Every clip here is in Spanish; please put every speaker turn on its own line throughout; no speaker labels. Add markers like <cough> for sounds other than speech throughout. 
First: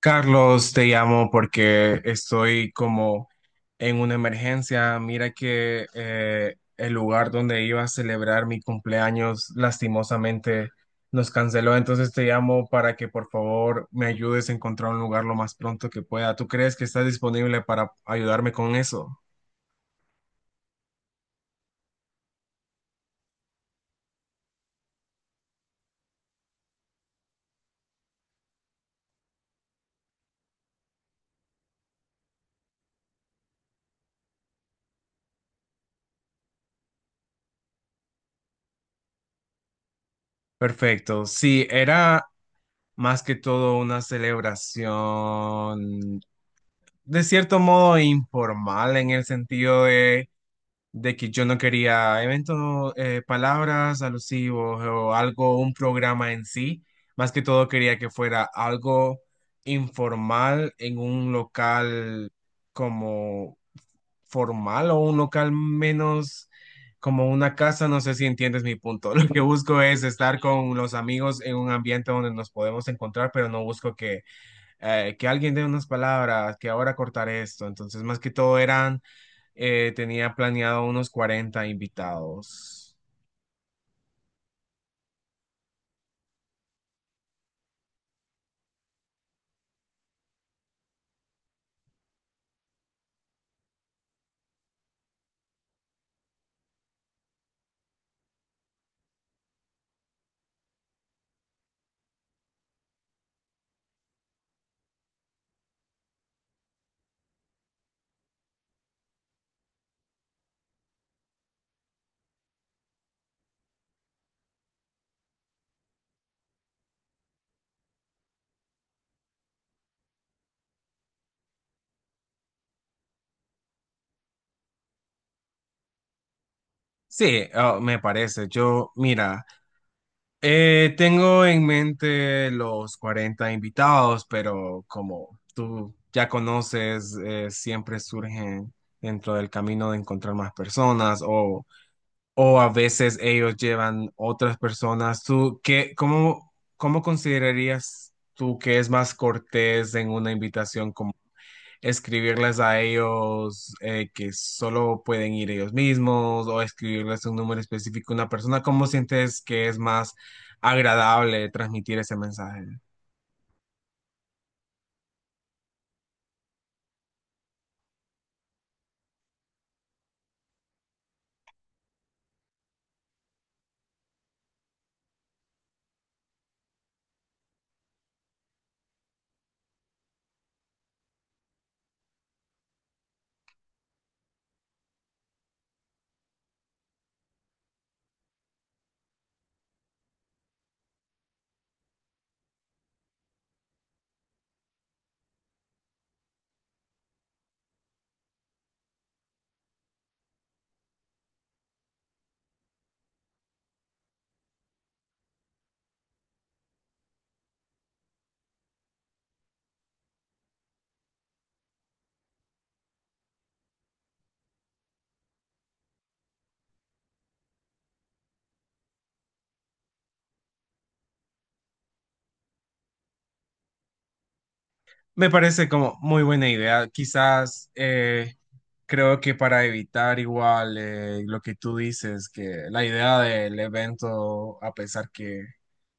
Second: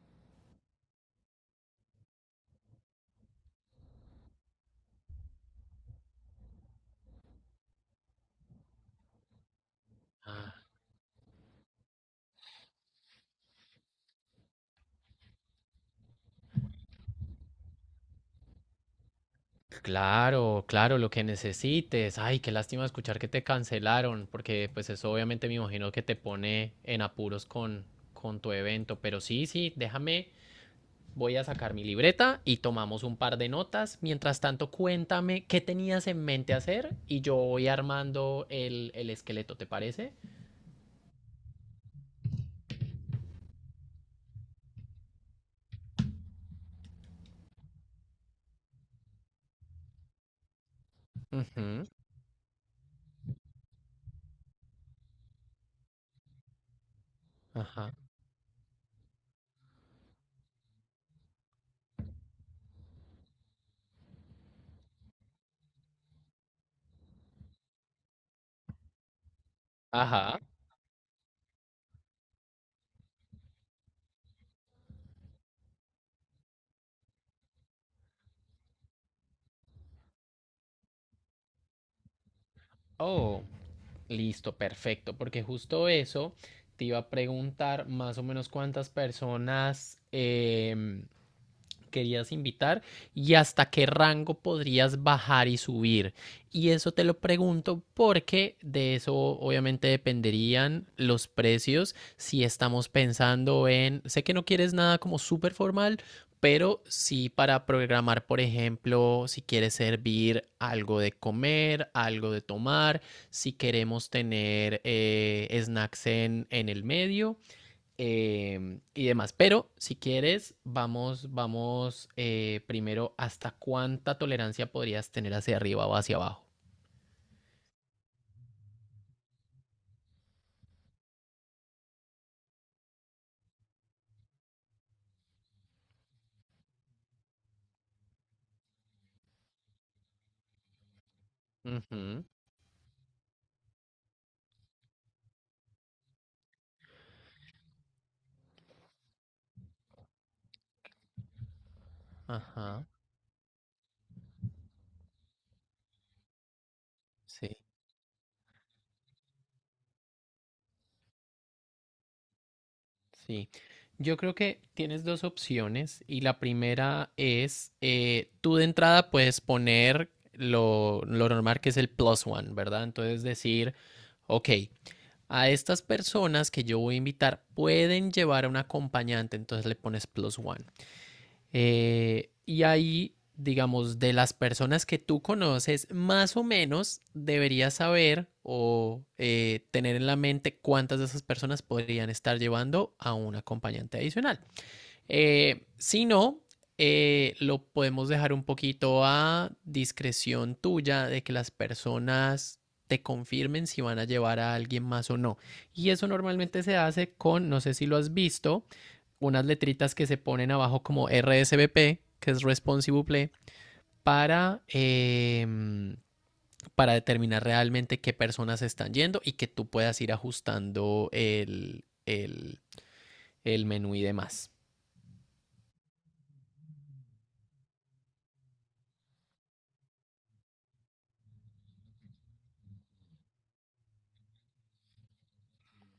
Carlos, te llamo porque estoy como en una emergencia. Mira que el lugar donde iba a celebrar mi cumpleaños
Ah,
lastimosamente nos canceló. Entonces te llamo para que por favor me ayudes a encontrar un lugar lo más pronto que pueda. ¿Tú crees que estás disponible para ayudarme con eso?
claro, claro, lo que necesites. Ay, qué lástima escuchar que te cancelaron, porque pues eso obviamente me imagino que te pone en apuros con tu evento. Pero sí, sí, déjame, voy a sacar mi libreta y tomamos un par de notas. Mientras tanto, cuéntame qué tenías en mente hacer y yo voy armando el esqueleto, ¿te parece?
Perfecto. Sí, era más que todo una celebración de cierto modo informal en el sentido de que yo no
Ujú.
quería eventos, palabras alusivos o algo, un programa en sí. Más que todo
Ajá.
quería que fuera algo informal en un local como formal o un local menos como una casa. No sé si entiendes mi punto. <laughs> Lo que busco es estar
Ajá.
con los amigos en un ambiente donde nos podemos encontrar, pero no busco que alguien dé unas palabras, que ahora cortar esto. Entonces, más que todo eran, tenía planeado unos 40 invitados.
Oh. Listo, perfecto, porque justo eso te iba a preguntar más o menos cuántas personas querías invitar y hasta qué rango podrías bajar y subir. Y eso te lo pregunto porque de eso obviamente dependerían los precios si estamos pensando en, sé que no quieres nada como súper formal, pero sí para programar, por ejemplo, si quieres servir algo de comer, algo de tomar, si queremos tener snacks en el medio, y demás. Pero si quieres, vamos, vamos, primero hasta cuánta tolerancia podrías tener hacia arriba o hacia abajo.
Sí, ah, me parece. Yo, mira, tengo en mente los 40 invitados, pero como tú ya conoces, siempre surgen dentro del camino de encontrar más personas o
Ujú.
o a veces ellos llevan otras personas. ¿Tú qué, cómo, cómo considerarías tú que es más cortés en una invitación, como escribirles a
Ajá,
ellos que solo pueden ir ellos mismos o escribirles un
sí,
número específico a una persona? ¿Cómo sientes que es más agradable transmitir ese mensaje?
sí. Yo creo que tienes dos opciones y la primera es, tú de entrada puedes poner lo normal que es el plus one, ¿verdad? Entonces decir, ok, a estas personas que yo voy a invitar pueden llevar a un acompañante, entonces le pones plus one. Y ahí, digamos, de las personas que tú conoces, más o menos deberías saber o tener en la mente cuántas de esas personas podrían estar llevando a un acompañante adicional. Si no, lo podemos dejar un poquito a discreción tuya de que las personas te confirmen si van a llevar a alguien más o no. Y eso normalmente se hace con, no sé si lo has visto, unas letritas que se ponen abajo como RSVP, que es Responsive Play, para, eh, para determinar realmente qué personas están yendo y que tú puedas ir ajustando el menú y demás.
Me parece como muy buena idea. Quizás creo que para evitar igual lo que tú dices, que la idea del evento, a pesar que,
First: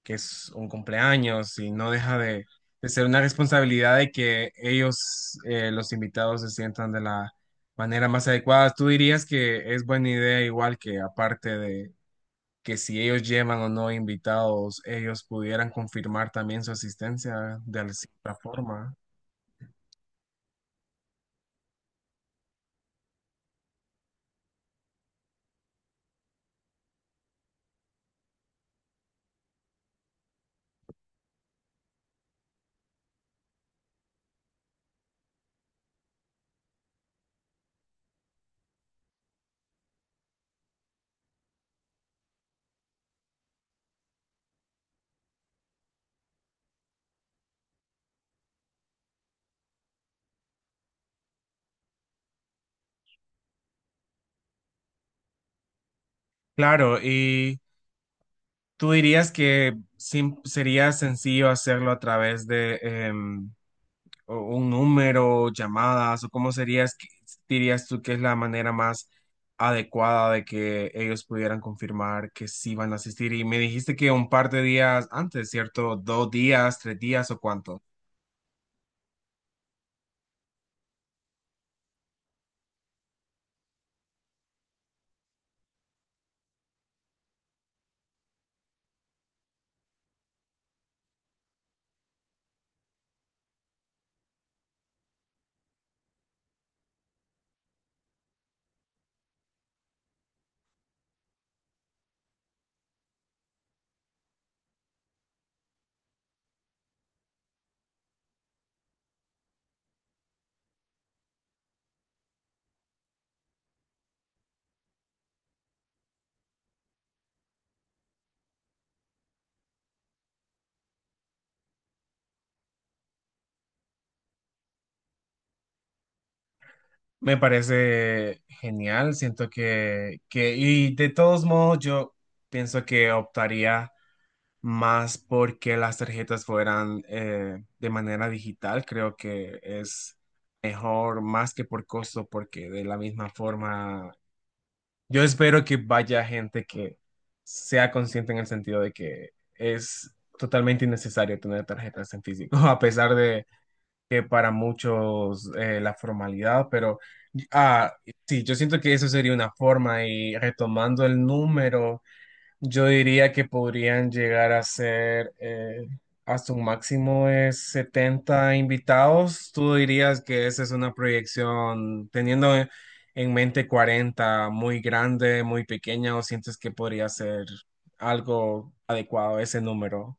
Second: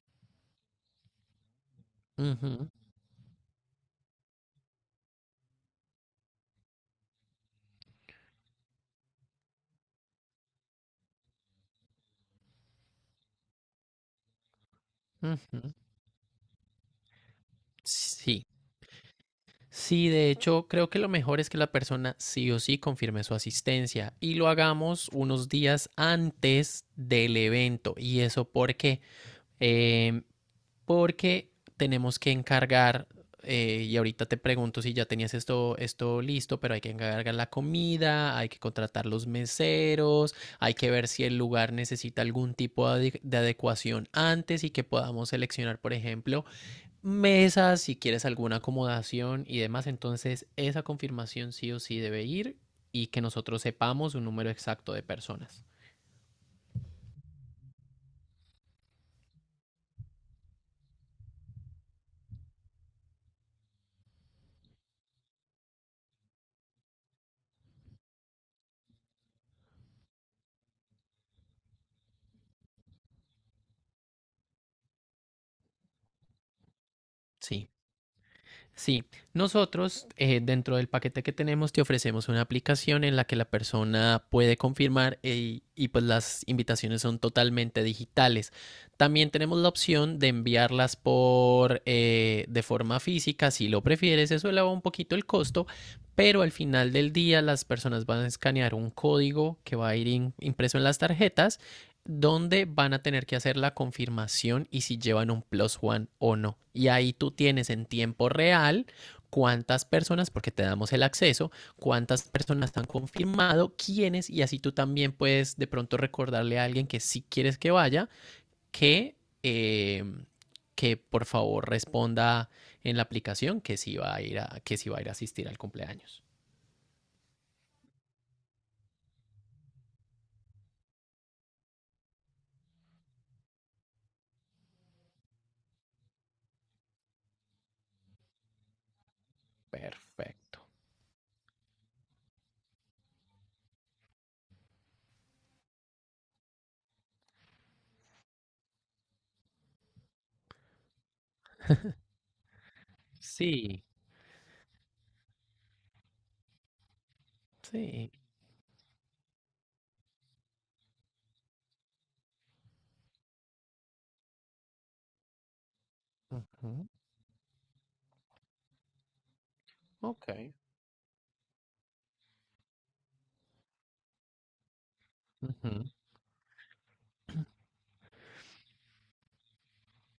que es un cumpleaños y no deja de,
Ujú,
de ser una responsabilidad de que ellos, los invitados, se sientan de la manera más adecuada, tú dirías que es buena idea igual que aparte de que si ellos llevan o no invitados, ellos
ujú.
pudieran confirmar también su asistencia de alguna
Sí.
forma.
Sí, de hecho, creo que lo mejor es que la persona sí o sí confirme su asistencia y lo hagamos unos días antes del evento. ¿Y eso porque porque tenemos que encargar, y ahorita te pregunto si ya tenías esto listo, pero hay que encargar la comida, hay que contratar los meseros, hay que ver si el lugar necesita algún tipo de adecuación antes y que podamos seleccionar, por ejemplo, mesas, si quieres alguna acomodación y demás. Entonces, esa confirmación sí o sí debe ir y que nosotros sepamos un número exacto de personas.
Claro, y tú dirías que sería sencillo hacerlo a través de em, un número, llamadas, o cómo serías, dirías tú que es la manera más adecuada de que ellos pudieran confirmar que sí van a asistir. Y me dijiste que un par de días antes, ¿cierto? Dos días, tres días o
Sí.
cuánto.
Sí, nosotros, dentro del paquete que tenemos te ofrecemos una aplicación en la que la persona puede confirmar y pues las invitaciones son totalmente digitales. También tenemos la opción de enviarlas por de forma física, si lo prefieres, eso eleva un poquito el costo, pero al final del día las personas van a escanear un código que va a ir impreso en las tarjetas donde van a tener que hacer la confirmación y si llevan un plus one o no. Y ahí tú tienes en tiempo real cuántas personas, porque te damos el acceso, cuántas personas han confirmado, quiénes, y así tú también puedes de pronto recordarle a alguien que sí quieres que vaya, que, eh, que por favor responda en la aplicación que sí va a ir a, que sí va a ir a asistir al cumpleaños.
Me parece genial, siento que, y de todos modos yo pienso que optaría más porque las tarjetas fueran de manera digital, creo que es
Perfecto.
mejor más que por costo, porque de la misma forma, yo espero que vaya gente que sea consciente en el sentido de que es totalmente innecesario tener tarjetas en físico, <laughs> a pesar de
Sí,
que para muchos la formalidad, pero ah,
sí.
sí, yo siento que eso sería una forma y retomando el número. Yo diría que podrían llegar a ser hasta un
Ujú.
máximo de 70 invitados. ¿Tú dirías que
Ok.
esa es una proyección teniendo en mente 40 muy grande, muy
Ujú.
pequeña, o sientes que podría ser algo adecuado ese número?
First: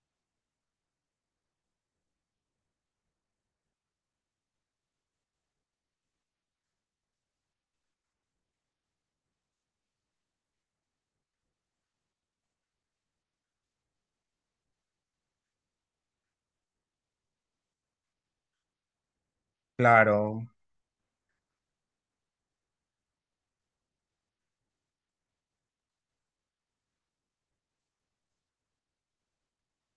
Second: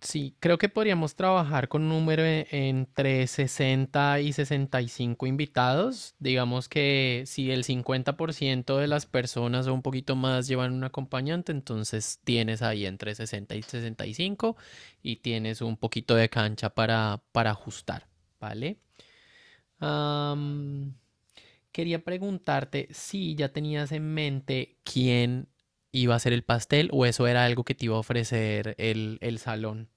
Sí, creo que podríamos trabajar con un número entre 60 y 65 invitados. Digamos que si el 50% de las personas o un poquito más llevan un acompañante, entonces tienes ahí entre 60 y 65 y cinco y tienes un poquito de cancha para ajustar, ¿vale?
Claro,
Am, quería preguntarte si ya tenías en mente quién iba a hacer el pastel o eso era algo que te iba a ofrecer el salón.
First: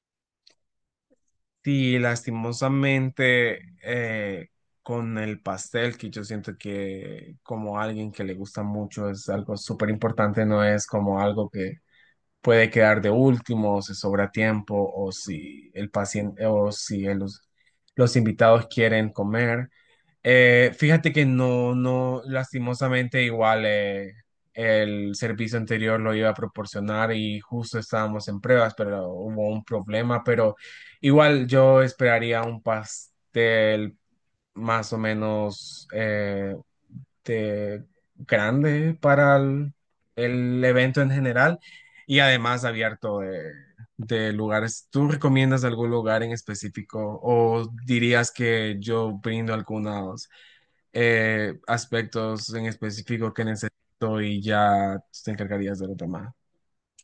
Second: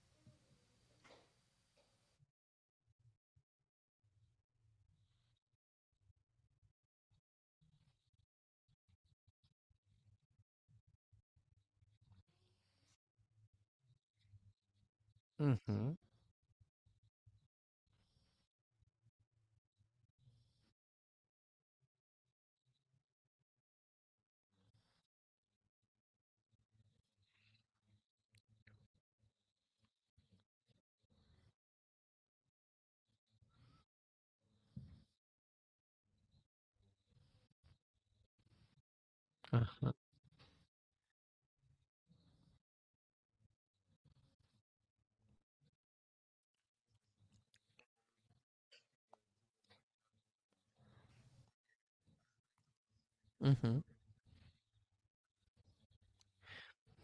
sí, lastimosamente con el pastel, que yo siento que como alguien que le gusta mucho es algo súper importante, no es como algo que puede quedar de último, o se sobra tiempo, o si el
Ujú.
paciente, o si los invitados quieren comer. Fíjate que no, no, lastimosamente igual el servicio anterior lo iba a proporcionar y justo estábamos en pruebas, pero hubo un problema, pero igual yo esperaría un pastel más o menos este, grande para
Ajá,
el evento en general y además abierto de lugares. ¿Tú recomiendas algún lugar en específico o dirías que yo brindo algunos aspectos en específico que
ujú.
necesito y ya te encargarías de lo demás?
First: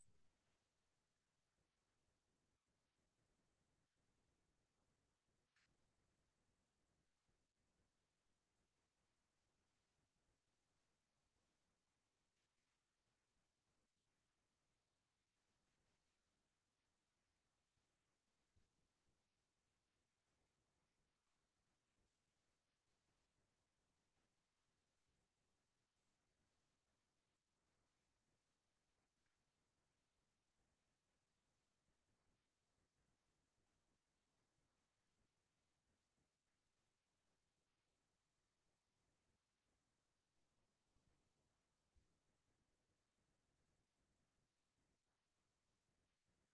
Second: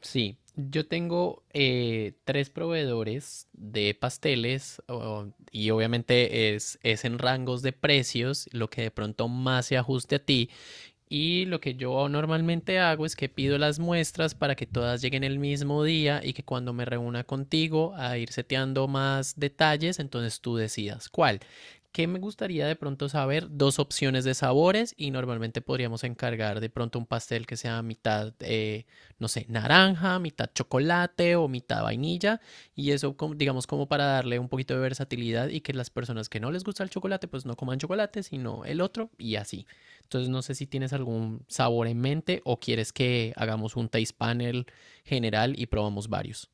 Sí, yo tengo, tres proveedores de pasteles y obviamente es en rangos de precios lo que de pronto más se ajuste a ti. Y lo que yo normalmente hago es que pido las muestras para que todas lleguen el mismo día y que cuando me reúna contigo a ir seteando más detalles, entonces tú decidas cuál. ¿Qué me gustaría de pronto saber? Dos opciones de sabores y normalmente podríamos encargar de pronto un pastel que sea mitad, no sé, naranja, mitad chocolate o mitad vainilla, y eso digamos como para darle un poquito de versatilidad y que las personas que no les gusta el chocolate pues no coman chocolate sino el otro y así. Entonces no sé si tienes algún sabor en mente o quieres que hagamos un taste panel general y probamos varios.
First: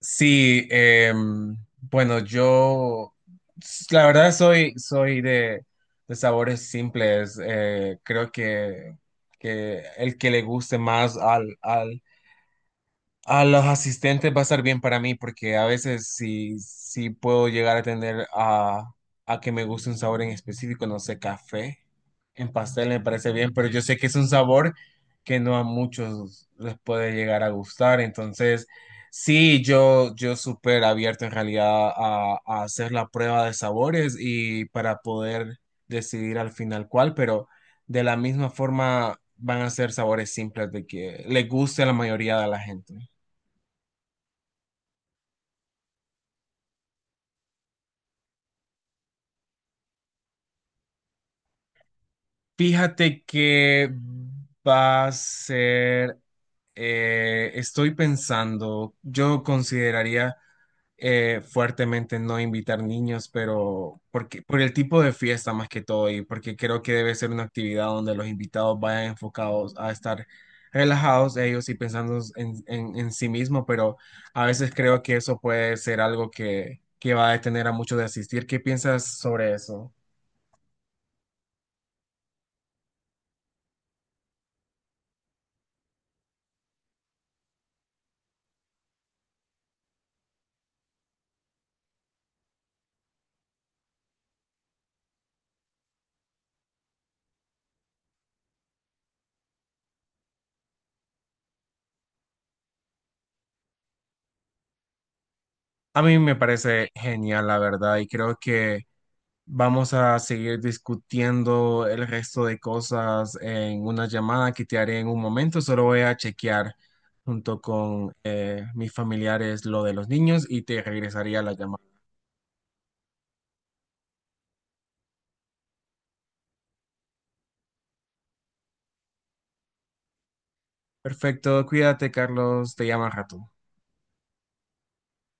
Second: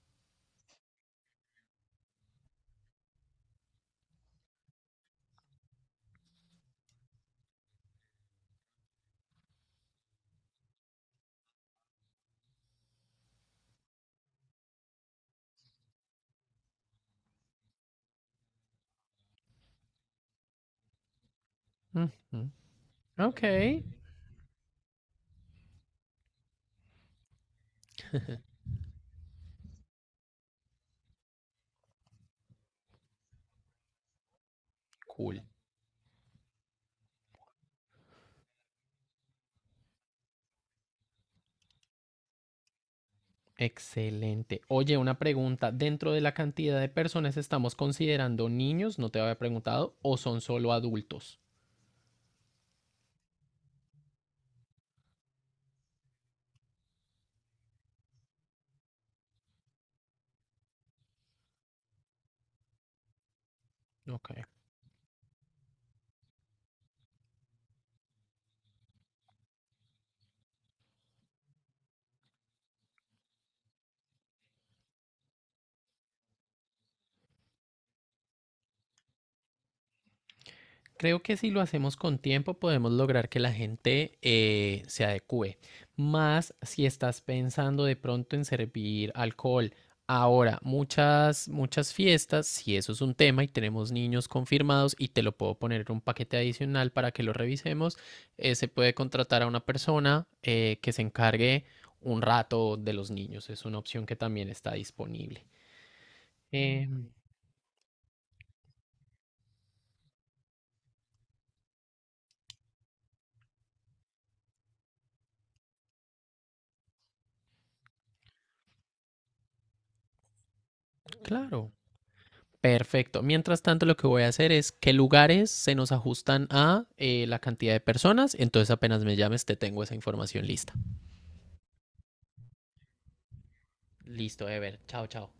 Sí, em, bueno, yo la verdad soy de sabores simples. Eh, creo que el que le guste más al a los asistentes va a estar bien para mí porque a veces sí, sí puedo llegar a tener a que me guste un sabor en específico, no sé, café
Ujú.
en pastel me parece
Ok,
bien, pero yo sé que es un sabor que no a muchos les puede llegar a gustar, entonces sí, yo súper abierto en realidad a hacer la prueba de sabores y para
cool.
poder decidir al final cuál, pero de la misma forma van a ser sabores simples de que le guste a la mayoría de la gente.
Excelente. Oye, una pregunta. Dentro de la cantidad de personas estamos considerando niños, no te había preguntado, o son solo adultos.
Fíjate que va a ser, estoy pensando, yo consideraría fuertemente no invitar niños, pero
Ok.
porque, por el tipo de fiesta más que todo y porque creo que debe ser una actividad donde los invitados vayan enfocados a estar relajados ellos y pensando en, en sí mismo, pero a veces creo que eso puede ser algo que va a detener a muchos de asistir. ¿Qué piensas sobre eso?
Creo que si lo hacemos con tiempo podemos lograr que la gente se adecue. Más si estás pensando de pronto en servir alcohol. Ahora, muchas, muchas fiestas, si eso es un tema y tenemos niños confirmados y te lo puedo poner en un paquete adicional para que lo revisemos, se puede contratar a una persona que se encargue un rato de los niños. Es una opción que también está disponible.
A mí me parece
Em,
genial, la verdad, y creo que vamos a seguir discutiendo el resto de cosas en una llamada que te haré en un momento. Solo voy a chequear junto con mis familiares lo de los niños y te regresaría la
claro.
llamada.
Perfecto. Mientras tanto, lo que voy a hacer es qué lugares se nos ajustan a la cantidad de personas. Entonces, apenas me llames, te tengo esa información lista.
Perfecto, cuídate, Carlos, te llamo al rato.
Listo, Ever. Chao, chao.